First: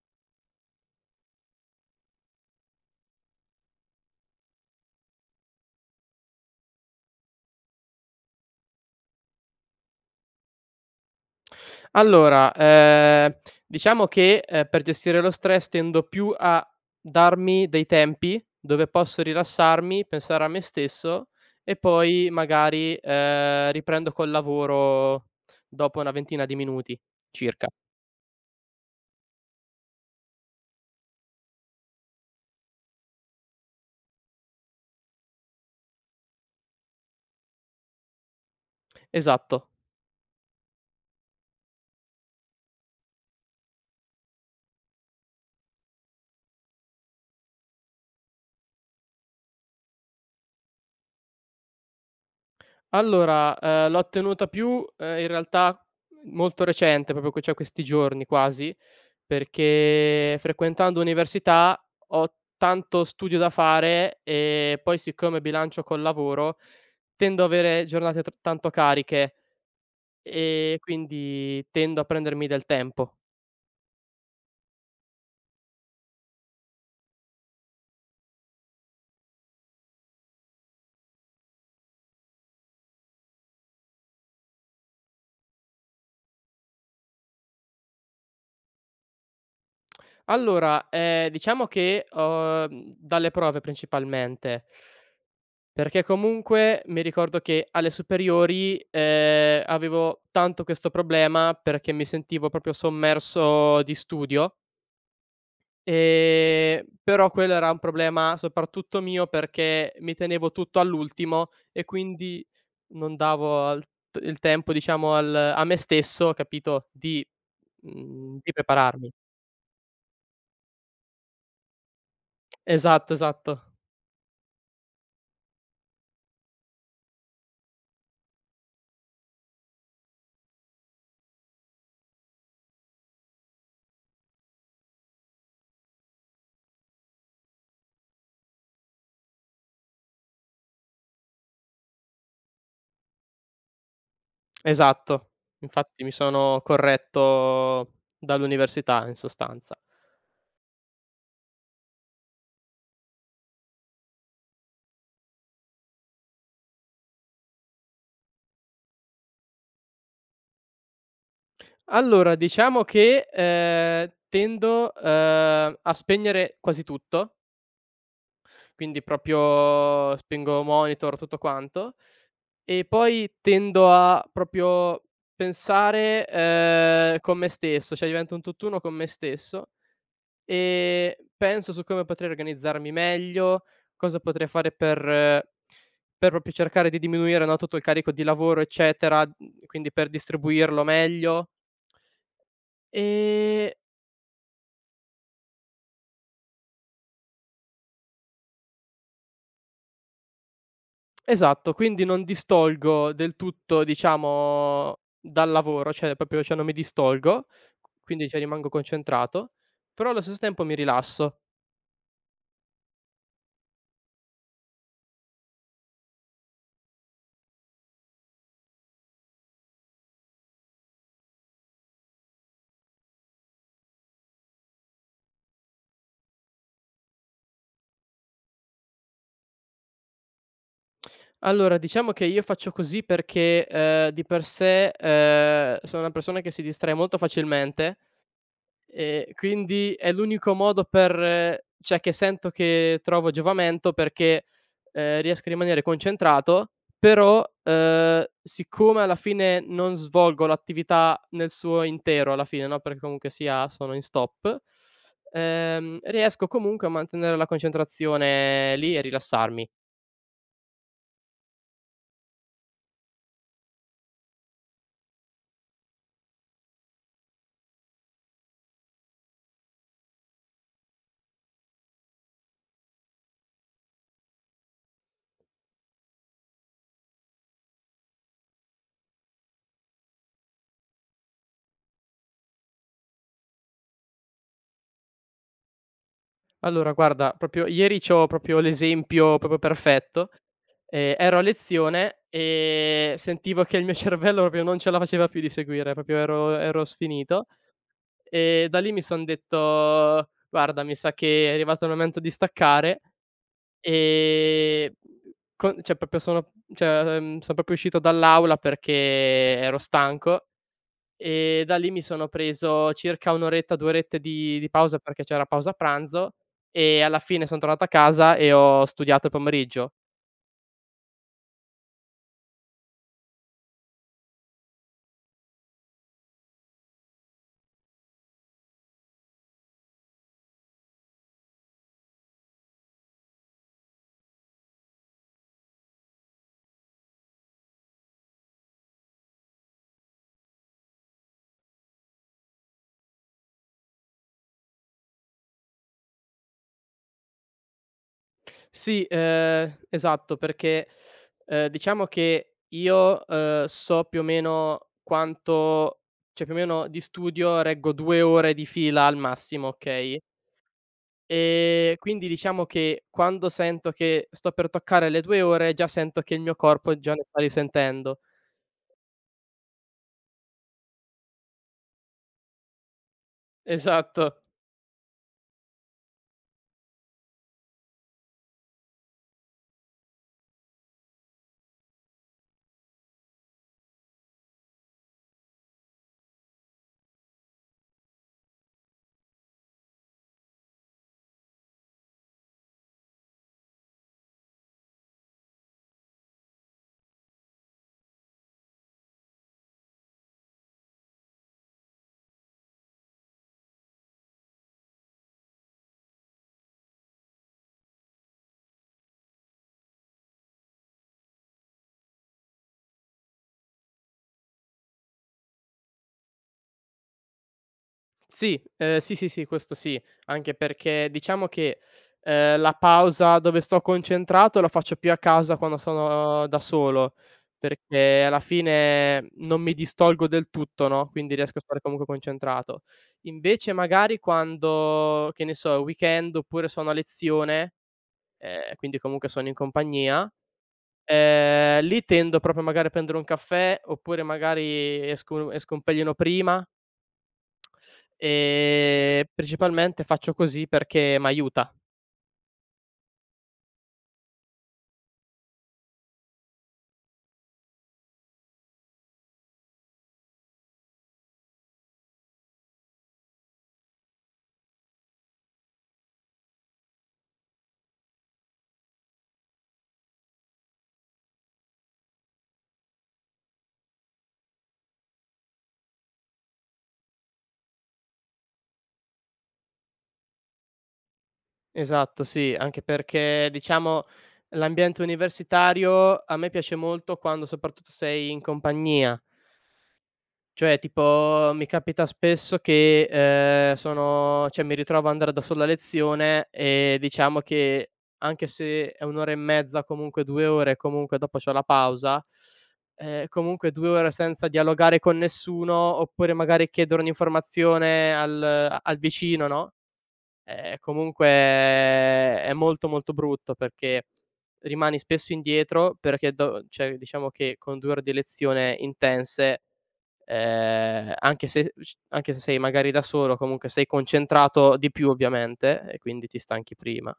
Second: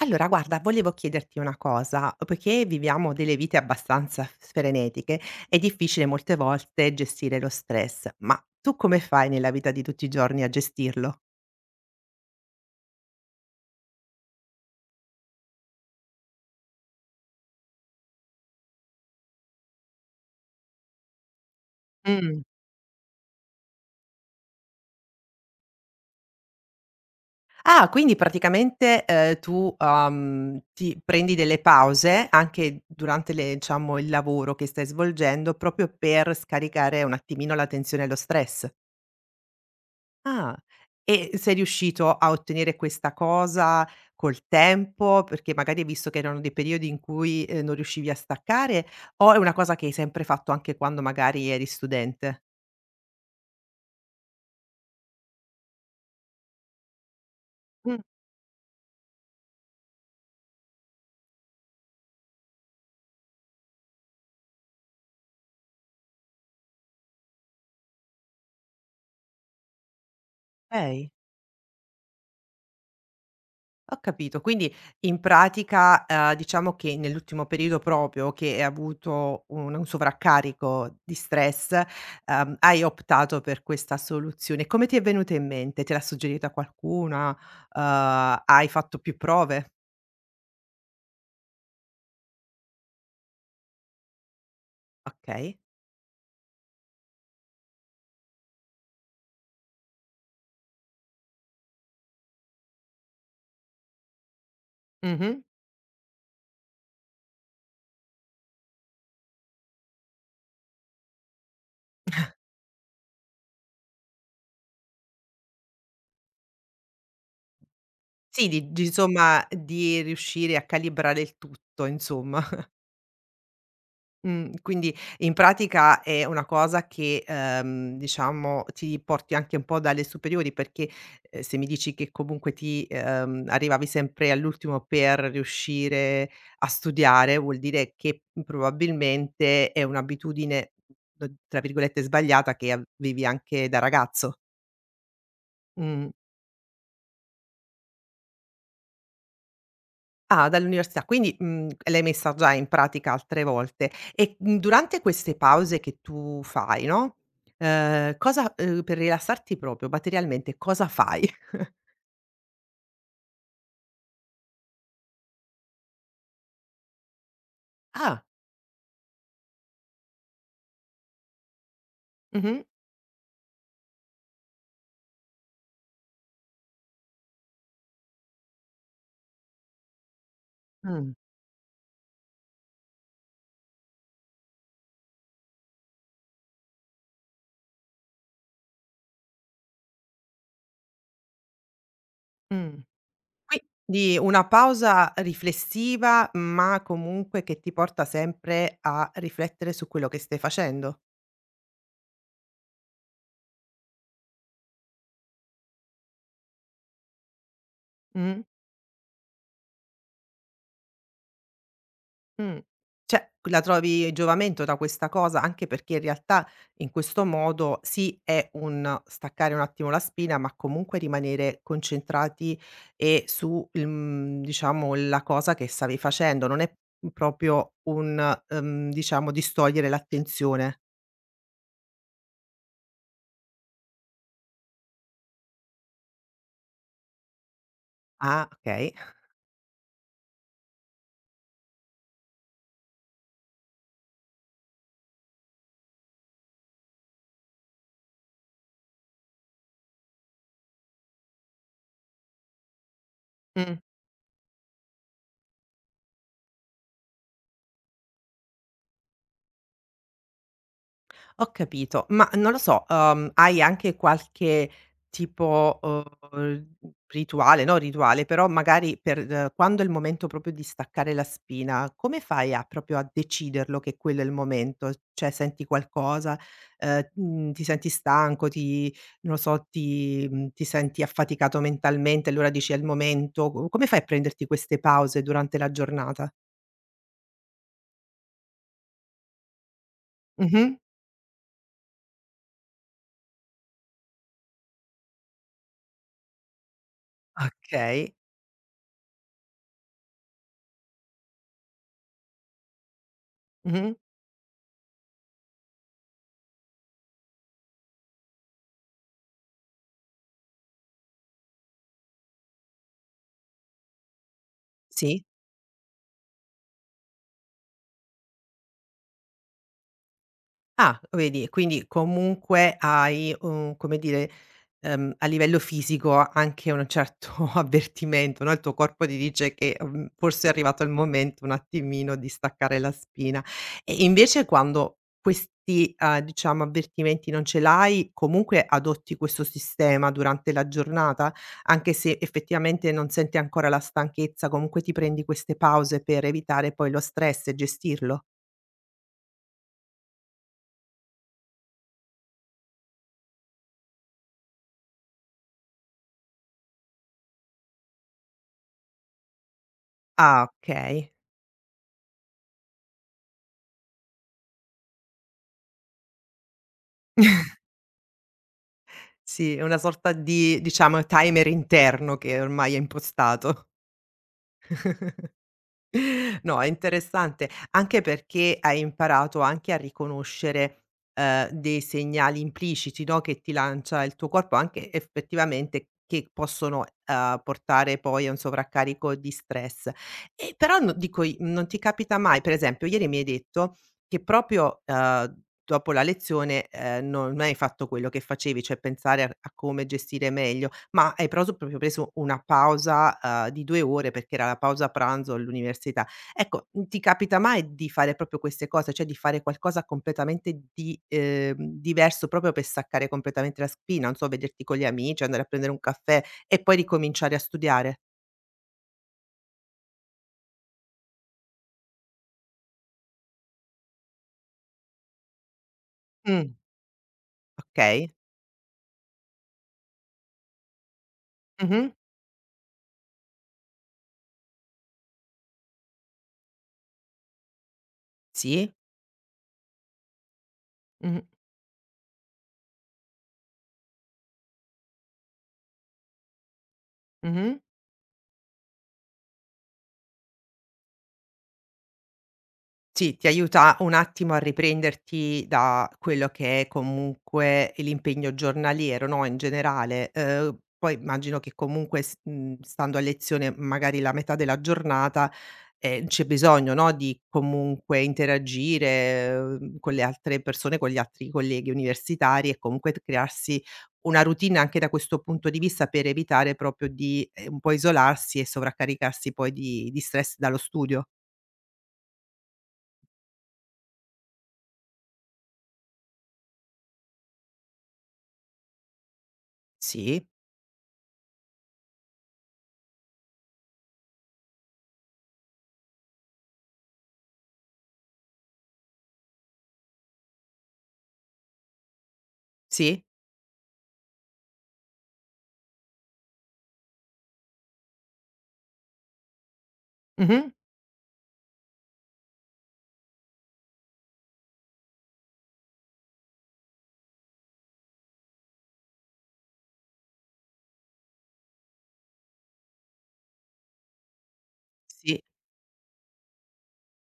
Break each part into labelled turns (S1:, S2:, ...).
S1: Allora guarda, volevo chiederti una cosa, poiché viviamo delle vite abbastanza f frenetiche, è difficile molte volte gestire lo stress, ma tu come fai nella vita di tutti i giorni a gestirlo?
S2: Allora, diciamo che, per gestire lo stress tendo più a darmi dei tempi dove posso rilassarmi, pensare a me stesso e poi
S1: Mh.
S2: magari, riprendo col lavoro dopo una ventina di minuti circa.
S1: Ah, quindi praticamente, tu, ti prendi delle pause anche durante le diciamo, il lavoro che stai svolgendo, proprio per scaricare un attimino la tensione e lo stress.
S2: Esatto.
S1: Ah, e sei riuscito a ottenere questa cosa col tempo? Perché magari hai visto che erano dei periodi in cui, non riuscivi a staccare, o è una cosa che hai sempre fatto anche quando magari eri studente?
S2: Allora, l'ho ottenuta più, in realtà molto recente, proprio que cioè questi
S1: Mh,
S2: giorni quasi. Perché frequentando università ho tanto studio da fare e poi siccome bilancio col lavoro, tendo a avere giornate tr tanto cariche e
S1: okay,
S2: quindi tendo a prendermi del tempo.
S1: ho capito. Quindi in pratica, diciamo che nell'ultimo periodo proprio che hai avuto un sovraccarico di stress, hai optato per questa soluzione. Come ti è venuta in mente? Te l'ha suggerita qualcuna? Hai fatto più prove?
S2: Allora, diciamo che, dalle prove principalmente,
S1: Okay.
S2: perché comunque mi ricordo che alle superiori, avevo tanto questo problema perché mi sentivo proprio sommerso di studio.
S1: Mh-mh.
S2: Però quello era un problema soprattutto mio perché mi tenevo tutto all'ultimo e quindi non davo al t il tempo diciamo al a me stesso, capito, di
S1: Sì,
S2: di
S1: di
S2: prepararmi.
S1: insomma, di riuscire a calibrare il tutto insomma.
S2: Esatto, esatto,
S1: Quindi in pratica è una cosa che, diciamo ti porti anche un po' dalle superiori perché, se mi dici che comunque ti arrivavi sempre all'ultimo per riuscire a studiare, vuol dire che probabilmente è un'abitudine, tra virgolette, "sbagliata" che avevi anche da ragazzo.
S2: esatto. Infatti
S1: Mh.
S2: mi sono corretto dall'università in sostanza.
S1: Ah, dall'università, quindi, l'hai messa già in pratica altre volte. E, durante queste pause che tu fai, no, cosa per rilassarti proprio materialmente, cosa fai?
S2: Allora diciamo che, tendo, a spegnere quasi tutto.
S1: Ah.
S2: Quindi proprio spengo monitor, tutto quanto.
S1: Mh-mh.
S2: E poi tendo a proprio pensare, con me stesso, cioè divento un tutt'uno con me stesso
S1: Mh.
S2: e penso su come potrei organizzarmi meglio, cosa potrei fare per proprio cercare di diminuire, no, tutto il carico di lavoro eccetera, quindi per distribuirlo meglio.
S1: Mh.
S2: Ehm
S1: Quindi una pausa riflessiva, ma comunque che ti porta sempre a riflettere su quello che stai facendo.
S2: Esatto, quindi non distolgo del tutto, diciamo, dal lavoro, cioè proprio cioè non mi distolgo, quindi cioè
S1: Mh.
S2: rimango concentrato, però allo stesso tempo mi rilasso.
S1: Mh. Cioè, la trovi giovamento da questa cosa? Anche perché in realtà in questo modo sì, è un staccare un attimo la spina, ma comunque rimanere concentrati e su il diciamo la cosa che stavi facendo. Non è proprio un, diciamo distogliere l'attenzione.
S2: Allora, diciamo che io faccio così perché, di per sé, sono una persona che si distrae molto facilmente.
S1: Ah, okay.
S2: Quindi è l'unico modo per cioè che sento che trovo giovamento perché, riesco a rimanere concentrato, però, siccome alla fine non svolgo l'attività nel suo intero alla fine, no, perché comunque sia
S1: Mh.
S2: sono in stop, riesco comunque a mantenere la concentrazione lì e rilassarmi.
S1: Ho capito, ma non lo so, hai anche qualche tipo, rituale no rituale, però magari per quando è il momento proprio di staccare la spina, come fai a proprio a deciderlo che quello è il momento? Cioè senti qualcosa, ti senti stanco, ti non lo so, ti ti senti affaticato mentalmente, allora dici: "È il momento." Co Come fai a prenderti queste pause durante la giornata?
S2: Allora guarda, proprio ieri c'ho proprio l'esempio proprio perfetto.
S1: Mh-mh.
S2: Ero a lezione e sentivo che il mio cervello proprio non ce la faceva più di seguire, proprio ero sfinito
S1: Okay.
S2: e da lì mi son detto: "Guarda, mi sa che è arrivato il momento di staccare",
S1: Mh-mh.
S2: ehm, con cioè proprio sono cioè, son proprio uscito dall'aula perché ero stanco e da lì mi sono preso circa 1 oretta, 2 orette di pausa perché
S1: Sì.
S2: c'era pausa pranzo e alla fine son tornato a casa e ho studiato il pomeriggio.
S1: Ah, vedi, quindi comunque hai un come dire, a livello fisico anche un certo avvertimento, no, il tuo corpo ti dice che, forse è arrivato il momento un attimino di staccare la spina. E invece quando questi, diciamo avvertimenti non ce l'hai, comunque adotti questo sistema durante la giornata? Anche se effettivamente non senti ancora la stanchezza, comunque ti prendi queste pause per evitare poi lo stress e gestirlo?
S2: Sì, esatto, perché, diciamo che io, so più o meno quanto cioè più o meno di studio reggo 2 ore di fila al massimo, okay,
S1: Ah, okay.
S2: quindi diciamo che quando sento che sto per toccare le 2 ore, già sento che il mio corpo già ne sta risentendo.
S1: Sì, è una sorta di, diciamo, timer interno che ormai è impostato.
S2: Esatto.
S1: No, è interessante, anche perché hai imparato anche a riconoscere, dei segnali impliciti, no, che ti lancia il tuo corpo, anche effettivamente che possono, portare poi a un sovraccarico di stress. E però no dico i non ti capita mai, per esempio ieri mi hai detto che proprio, dopo la lezione, non hai fatto quello che facevi, cioè pensare a come gestire meglio, ma hai proso proprio preso una pausa, di 2 ore perché era la pausa pranzo all'università. Ecco, ti capita mai di fare proprio queste cose, cioè di fare qualcosa completamente di diverso proprio per staccare completamente la spina? Non so, vederti con gli amici, andare a prendere un caffè e poi ricominciare a studiare?
S2: Sì, sì, sì, sì, questo sì, anche perché diciamo che, la pausa dove sto concentrato la faccio più a casa quando sono
S1: Mh,
S2: da solo,
S1: okay.
S2: perché alla fine non mi distolgo del tutto, no, quindi riesco a stare
S1: Mh-mh.
S2: comunque concentrato. Invece magari quando, che ne so, è weekend oppure sono a lezione,
S1: Sì.
S2: quindi comunque sono in compagnia,
S1: Mh-mh.
S2: lì tendo proprio magari a prendere un caffè, oppure magari esco un pelino prima.
S1: Mh-mh.
S2: Principalmente faccio così perché m'aiuta.
S1: Sì, ti aiuta un attimo a riprenderti da quello che è comunque l'impegno giornaliero, no, in generale. Poi immagino che comunque s stando a lezione magari la metà della giornata, c'è bisogno, no, di comunque interagire, con le altre persone, con gli altri colleghi universitari e comunque t crearsi una routine anche da questo punto di vista per evitare proprio di, un po' isolarsi e sovraccaricarsi poi di stress dallo studio.
S2: Esatto, sì, anche perché diciamo l'ambiente universitario a me piace molto quando soprattutto sei in compagnia.
S1: Sì,
S2: Cioè tipo mi capita spesso che, sono cioè mi ritrovo ad andare da solo a lezione e diciamo che anche se è 1 ora e mezza, comunque 2 ore, comunque dopo c'ho la pausa,
S1: sì.
S2: comunque 2 ore senza dialogare con nessuno, oppure magari chiedere un'informazione al a al vicino, no,
S1: Mh-mh.
S2: comunque è molto, molto brutto perché rimani spesso indietro perché do cioè diciamo che con 2 ore di lezione intense. Anche se sei magari da solo, comunque sei concentrato di più
S1: Sì,
S2: ovviamente e quindi ti stanchi prima.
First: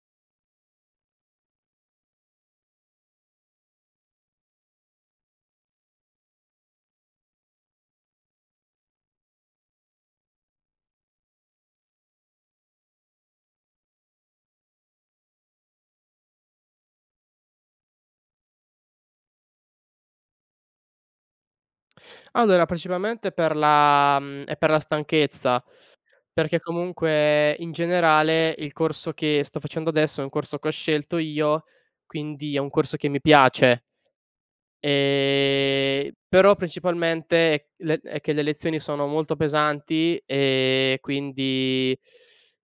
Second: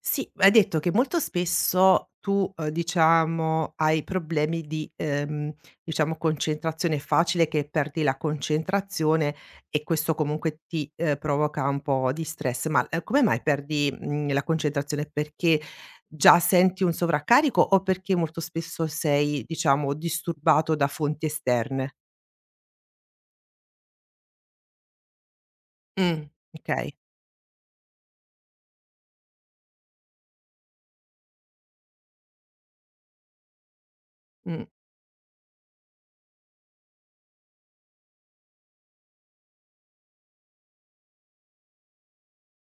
S1: sì, hai detto che molto spesso tu, diciamo, hai problemi di, diciamo, concentrazione. È facile che perdi la concentrazione e questo comunque ti, provoca un po' di stress. Ma, come mai perdi, la concentrazione? Perché già senti un sovraccarico o perché molto spesso sei, diciamo, disturbato da fonti esterne?
S2: Allora principalmente per la è per la stanchezza,
S1: Mh.
S2: perché
S1: Okay,
S2: comunque in generale il corso che sto facendo adesso è un corso che ho scelto io, quindi è un corso che mi piace.
S1: mh.
S2: Però principalmente è le è che le lezioni sono molto pesanti e quindi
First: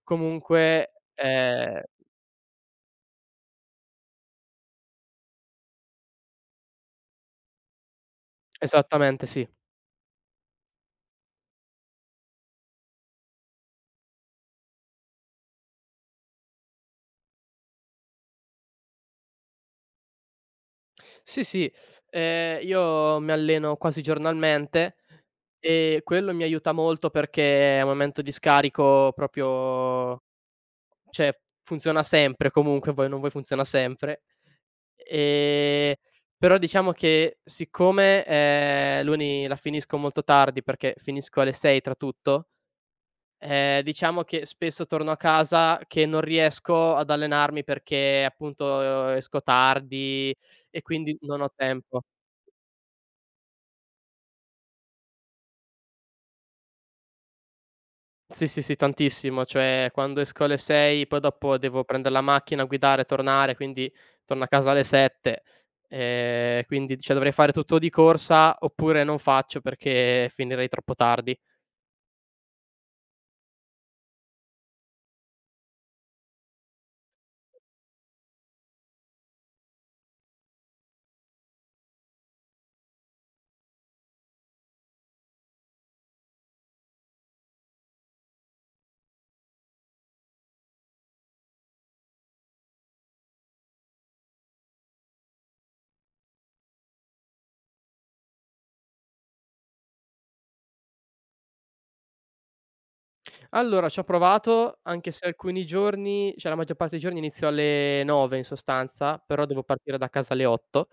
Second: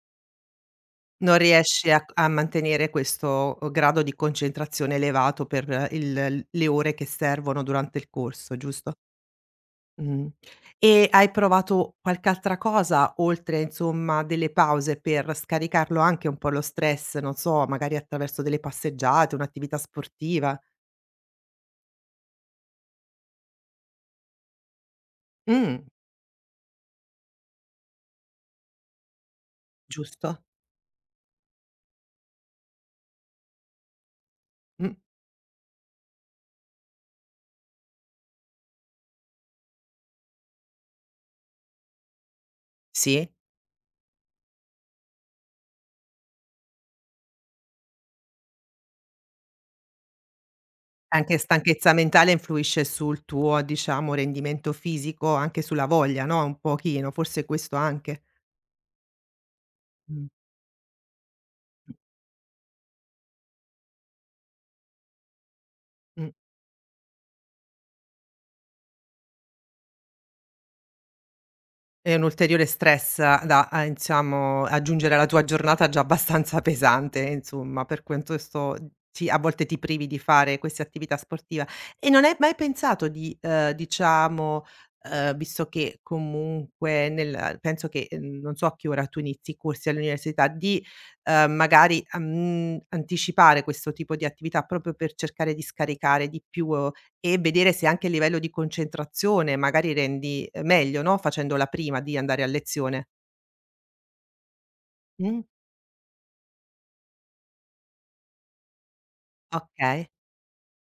S2: comunque
S1: Non riesci a mantenere questo grado di concentrazione elevato per il le ore che servono durante il corso, giusto?
S2: esattamente sì.
S1: Mh. E hai provato qualche altra cosa oltre, insomma, delle pause per scaricarlo anche un po' lo stress, non so, magari attraverso delle passeggiate, un'attività sportiva?
S2: Sì, sì, io mi alleno quasi giornalmente
S1: Mh,
S2: e quello mi aiuta molto perché è un momento di scarico proprio
S1: giusto.
S2: cioè funziona sempre comunque, vuoi o non vuoi funziona sempre.
S1: Mh,
S2: Ehm, però diciamo che siccome, l'uni la finisco molto tardi perché finisco alle 6 tra tutto,
S1: sì.
S2: diciamo che spesso torno a casa che non riesco ad allenarmi perché appunto esco tardi e quindi
S1: Anche
S2: non ho
S1: stanchezza
S2: tempo.
S1: mentale influisce sul tuo, diciamo, rendimento fisico, anche sulla voglia, no, un pochino, forse questo anche.
S2: Sì, sì, sì, tantissimo. Cioè, quando
S1: Mh,
S2: esco alle 6, poi dopo devo prendere la macchina, guidare, tornare, quindi torno a casa alle 7.
S1: mh, mh.
S2: Quindi, cioè, dovrei fare tutto di corsa, oppure non faccio perché finirei troppo tardi.
S1: È un ulteriore stress a diciamo, aggiungere alla tua giornata già abbastanza pesante, insomma, per quanto sto ti a volte ti privi di fare queste attività sportiva. E non hai mai pensato di, diciamo, visto che comunque nel penso che, non so a che ora tu inizi i corsi all'università, di, magari, anticipare questo tipo di attività proprio per cercare di scaricare di più e vedere se anche a livello di concentrazione magari rendi meglio, no, facendola prima di andare a lezione.
S2: Allora, ci ho provato, anche se
S1: Mh,
S2: alcuni giorni cioè, la maggior parte dei giorni inizio alle 9 in sostanza, però devo partire
S1: okay.
S2: da casa alle 8.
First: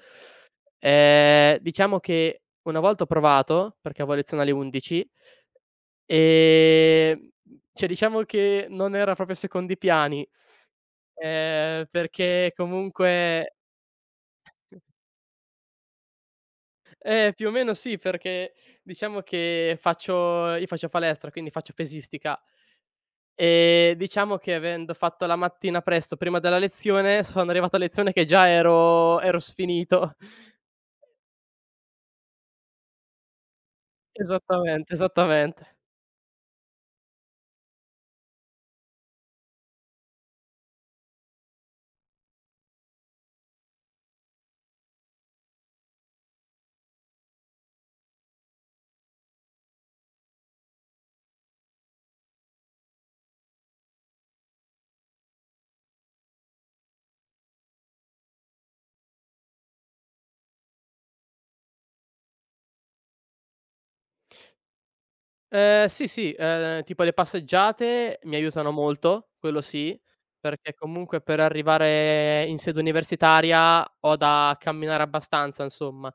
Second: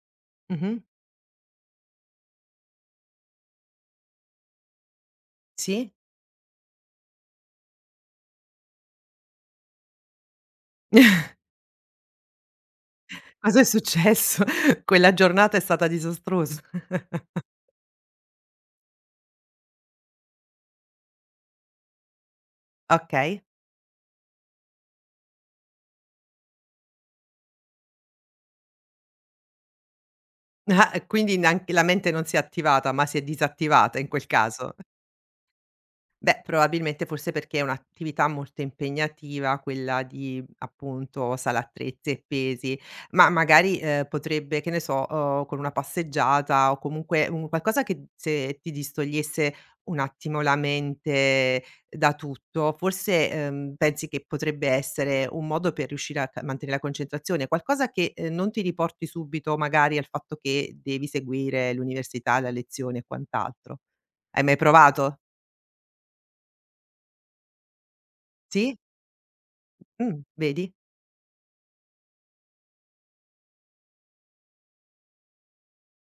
S1: Mh-mh.
S2: Diciamo che una volta ho provato, perché avevo lezione alle 11.
S1: Sì?
S2: Ehm, cioè diciamo che non era proprio ai secondi piani, perché comunque
S1: Cosa è successo? Quella giornata è stata disastrosa.
S2: più o meno sì, perché diciamo che faccio io faccio palestra, quindi faccio pesistica,
S1: Okay.
S2: e diciamo che avendo fatto la mattina presto prima della lezione, sono arrivato a lezione che già ero sfinito.
S1: Ah, quindi neanche la mente non si è attivata, ma si è disattivata in quel caso.
S2: Esattamente, esattamente.
S1: Beh, probabilmente forse perché è un'attività molto impegnativa quella di, appunto, sala attrezzi e pesi, ma magari, potrebbe, che ne so, con una passeggiata o comunque un qualcosa che se ti distogliesse un attimo la mente da tutto, forse, pensi che potrebbe essere un modo per riuscire a ca mantenere la concentrazione, qualcosa che, non ti riporti subito magari al fatto che devi seguire l'università, la lezione e quant'altro. Hai mai provato?
S2: Sì, sì, tipo le passeggiate mi aiutano
S1: Sì?
S2: molto, quello sì,
S1: Vedi?
S2: perché comunque per arrivare in sede universitaria ho da camminare abbastanza insomma.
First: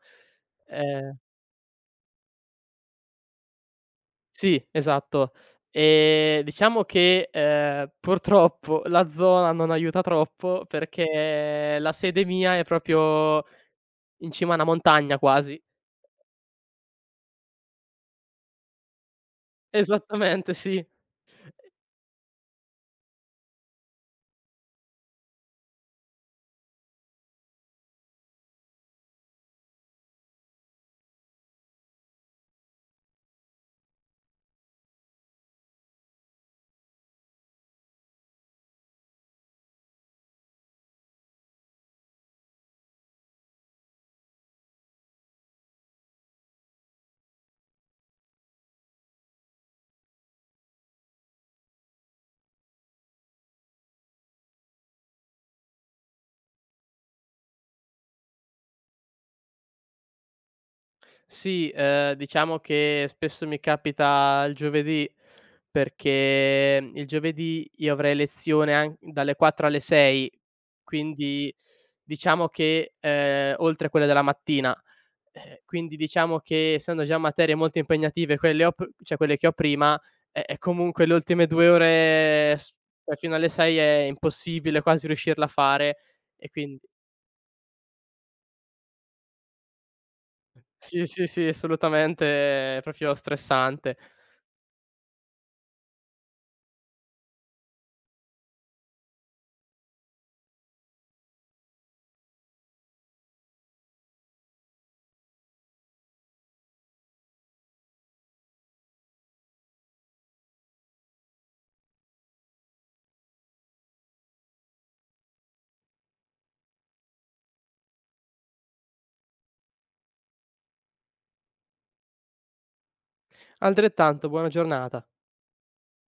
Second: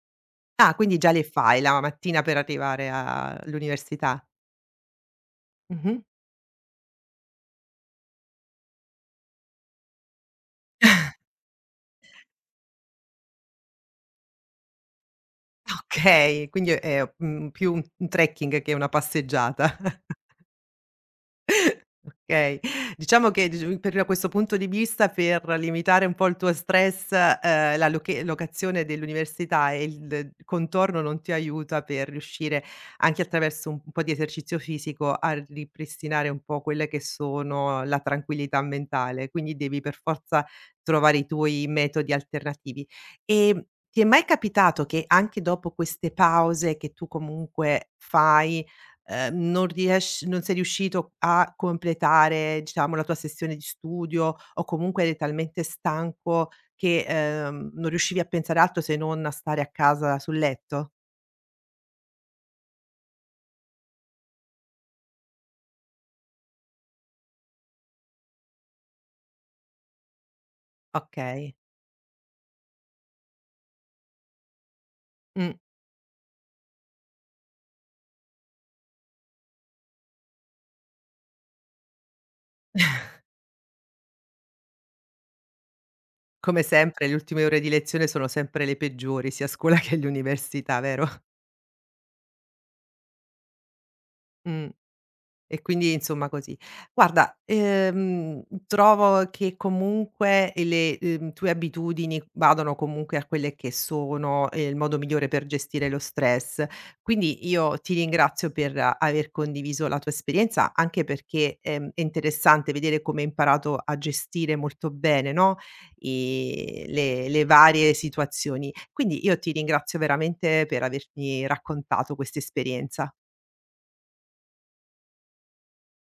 S1: Ah, quindi già
S2: Ehm
S1: le fai la mattina per arrivare a all'università.
S2: sì, esatto.
S1: Mh-mh.
S2: Diciamo che, purtroppo la zona non aiuta troppo perché la sede mia è proprio in cima a una montagna quasi.
S1: Okay, quindi è, più un trekking che una passeggiata.
S2: Esattamente sì.
S1: Okay. Diciamo che d per questo punto di vista, per limitare un po' il tuo stress, la loche locazione dell'università e il contorno non ti aiuta per riuscire, anche attraverso un po' di esercizio fisico, a ripristinare un po' quelle che sono la tranquillità mentale, quindi devi per forza trovare i tuoi metodi alternativi. Ehm, Ti è mai capitato che anche dopo queste pause che tu comunque fai, non riesci non sei riuscito a completare, diciamo, la tua sessione di studio, o comunque eri talmente stanco che, non riuscivi a pensare altro se non a stare a casa sul letto?
S2: Sì, diciamo che spesso mi capita il giovedì. Perché, il giovedì io avrei lezione an dalle 4 alle 6, quindi
S1: Okay.
S2: diciamo che, oltre a quelle della mattina,
S1: Mh.
S2: quindi diciamo che essendo già materie molto impegnative quelle ho p cioè quelle che ho prima, comunque le ultime 2 ore s cioè fino alle 6 è impossibile quasi riuscirla a fare e
S1: Come
S2: quindi
S1: sempre le ultime ore di lezione sono sempre le peggiori, sia a scuola che all'università,
S2: sì,
S1: vero?
S2: sì, sì, assolutamente è proprio stressante.
S1: Mh. E quindi insomma così. Guarda, trovo che comunque le, tue abitudini vadano comunque a quelle che sono, il modo migliore per gestire lo stress. Quindi io ti ringrazio per aver condiviso la tua esperienza, anche perché, è interessante vedere come hai imparato a gestire molto bene, no, i le varie situazioni. Quindi io ti ringrazio veramente per avermi raccontato questa esperienza.
S2: Altrettanto, buona giornata.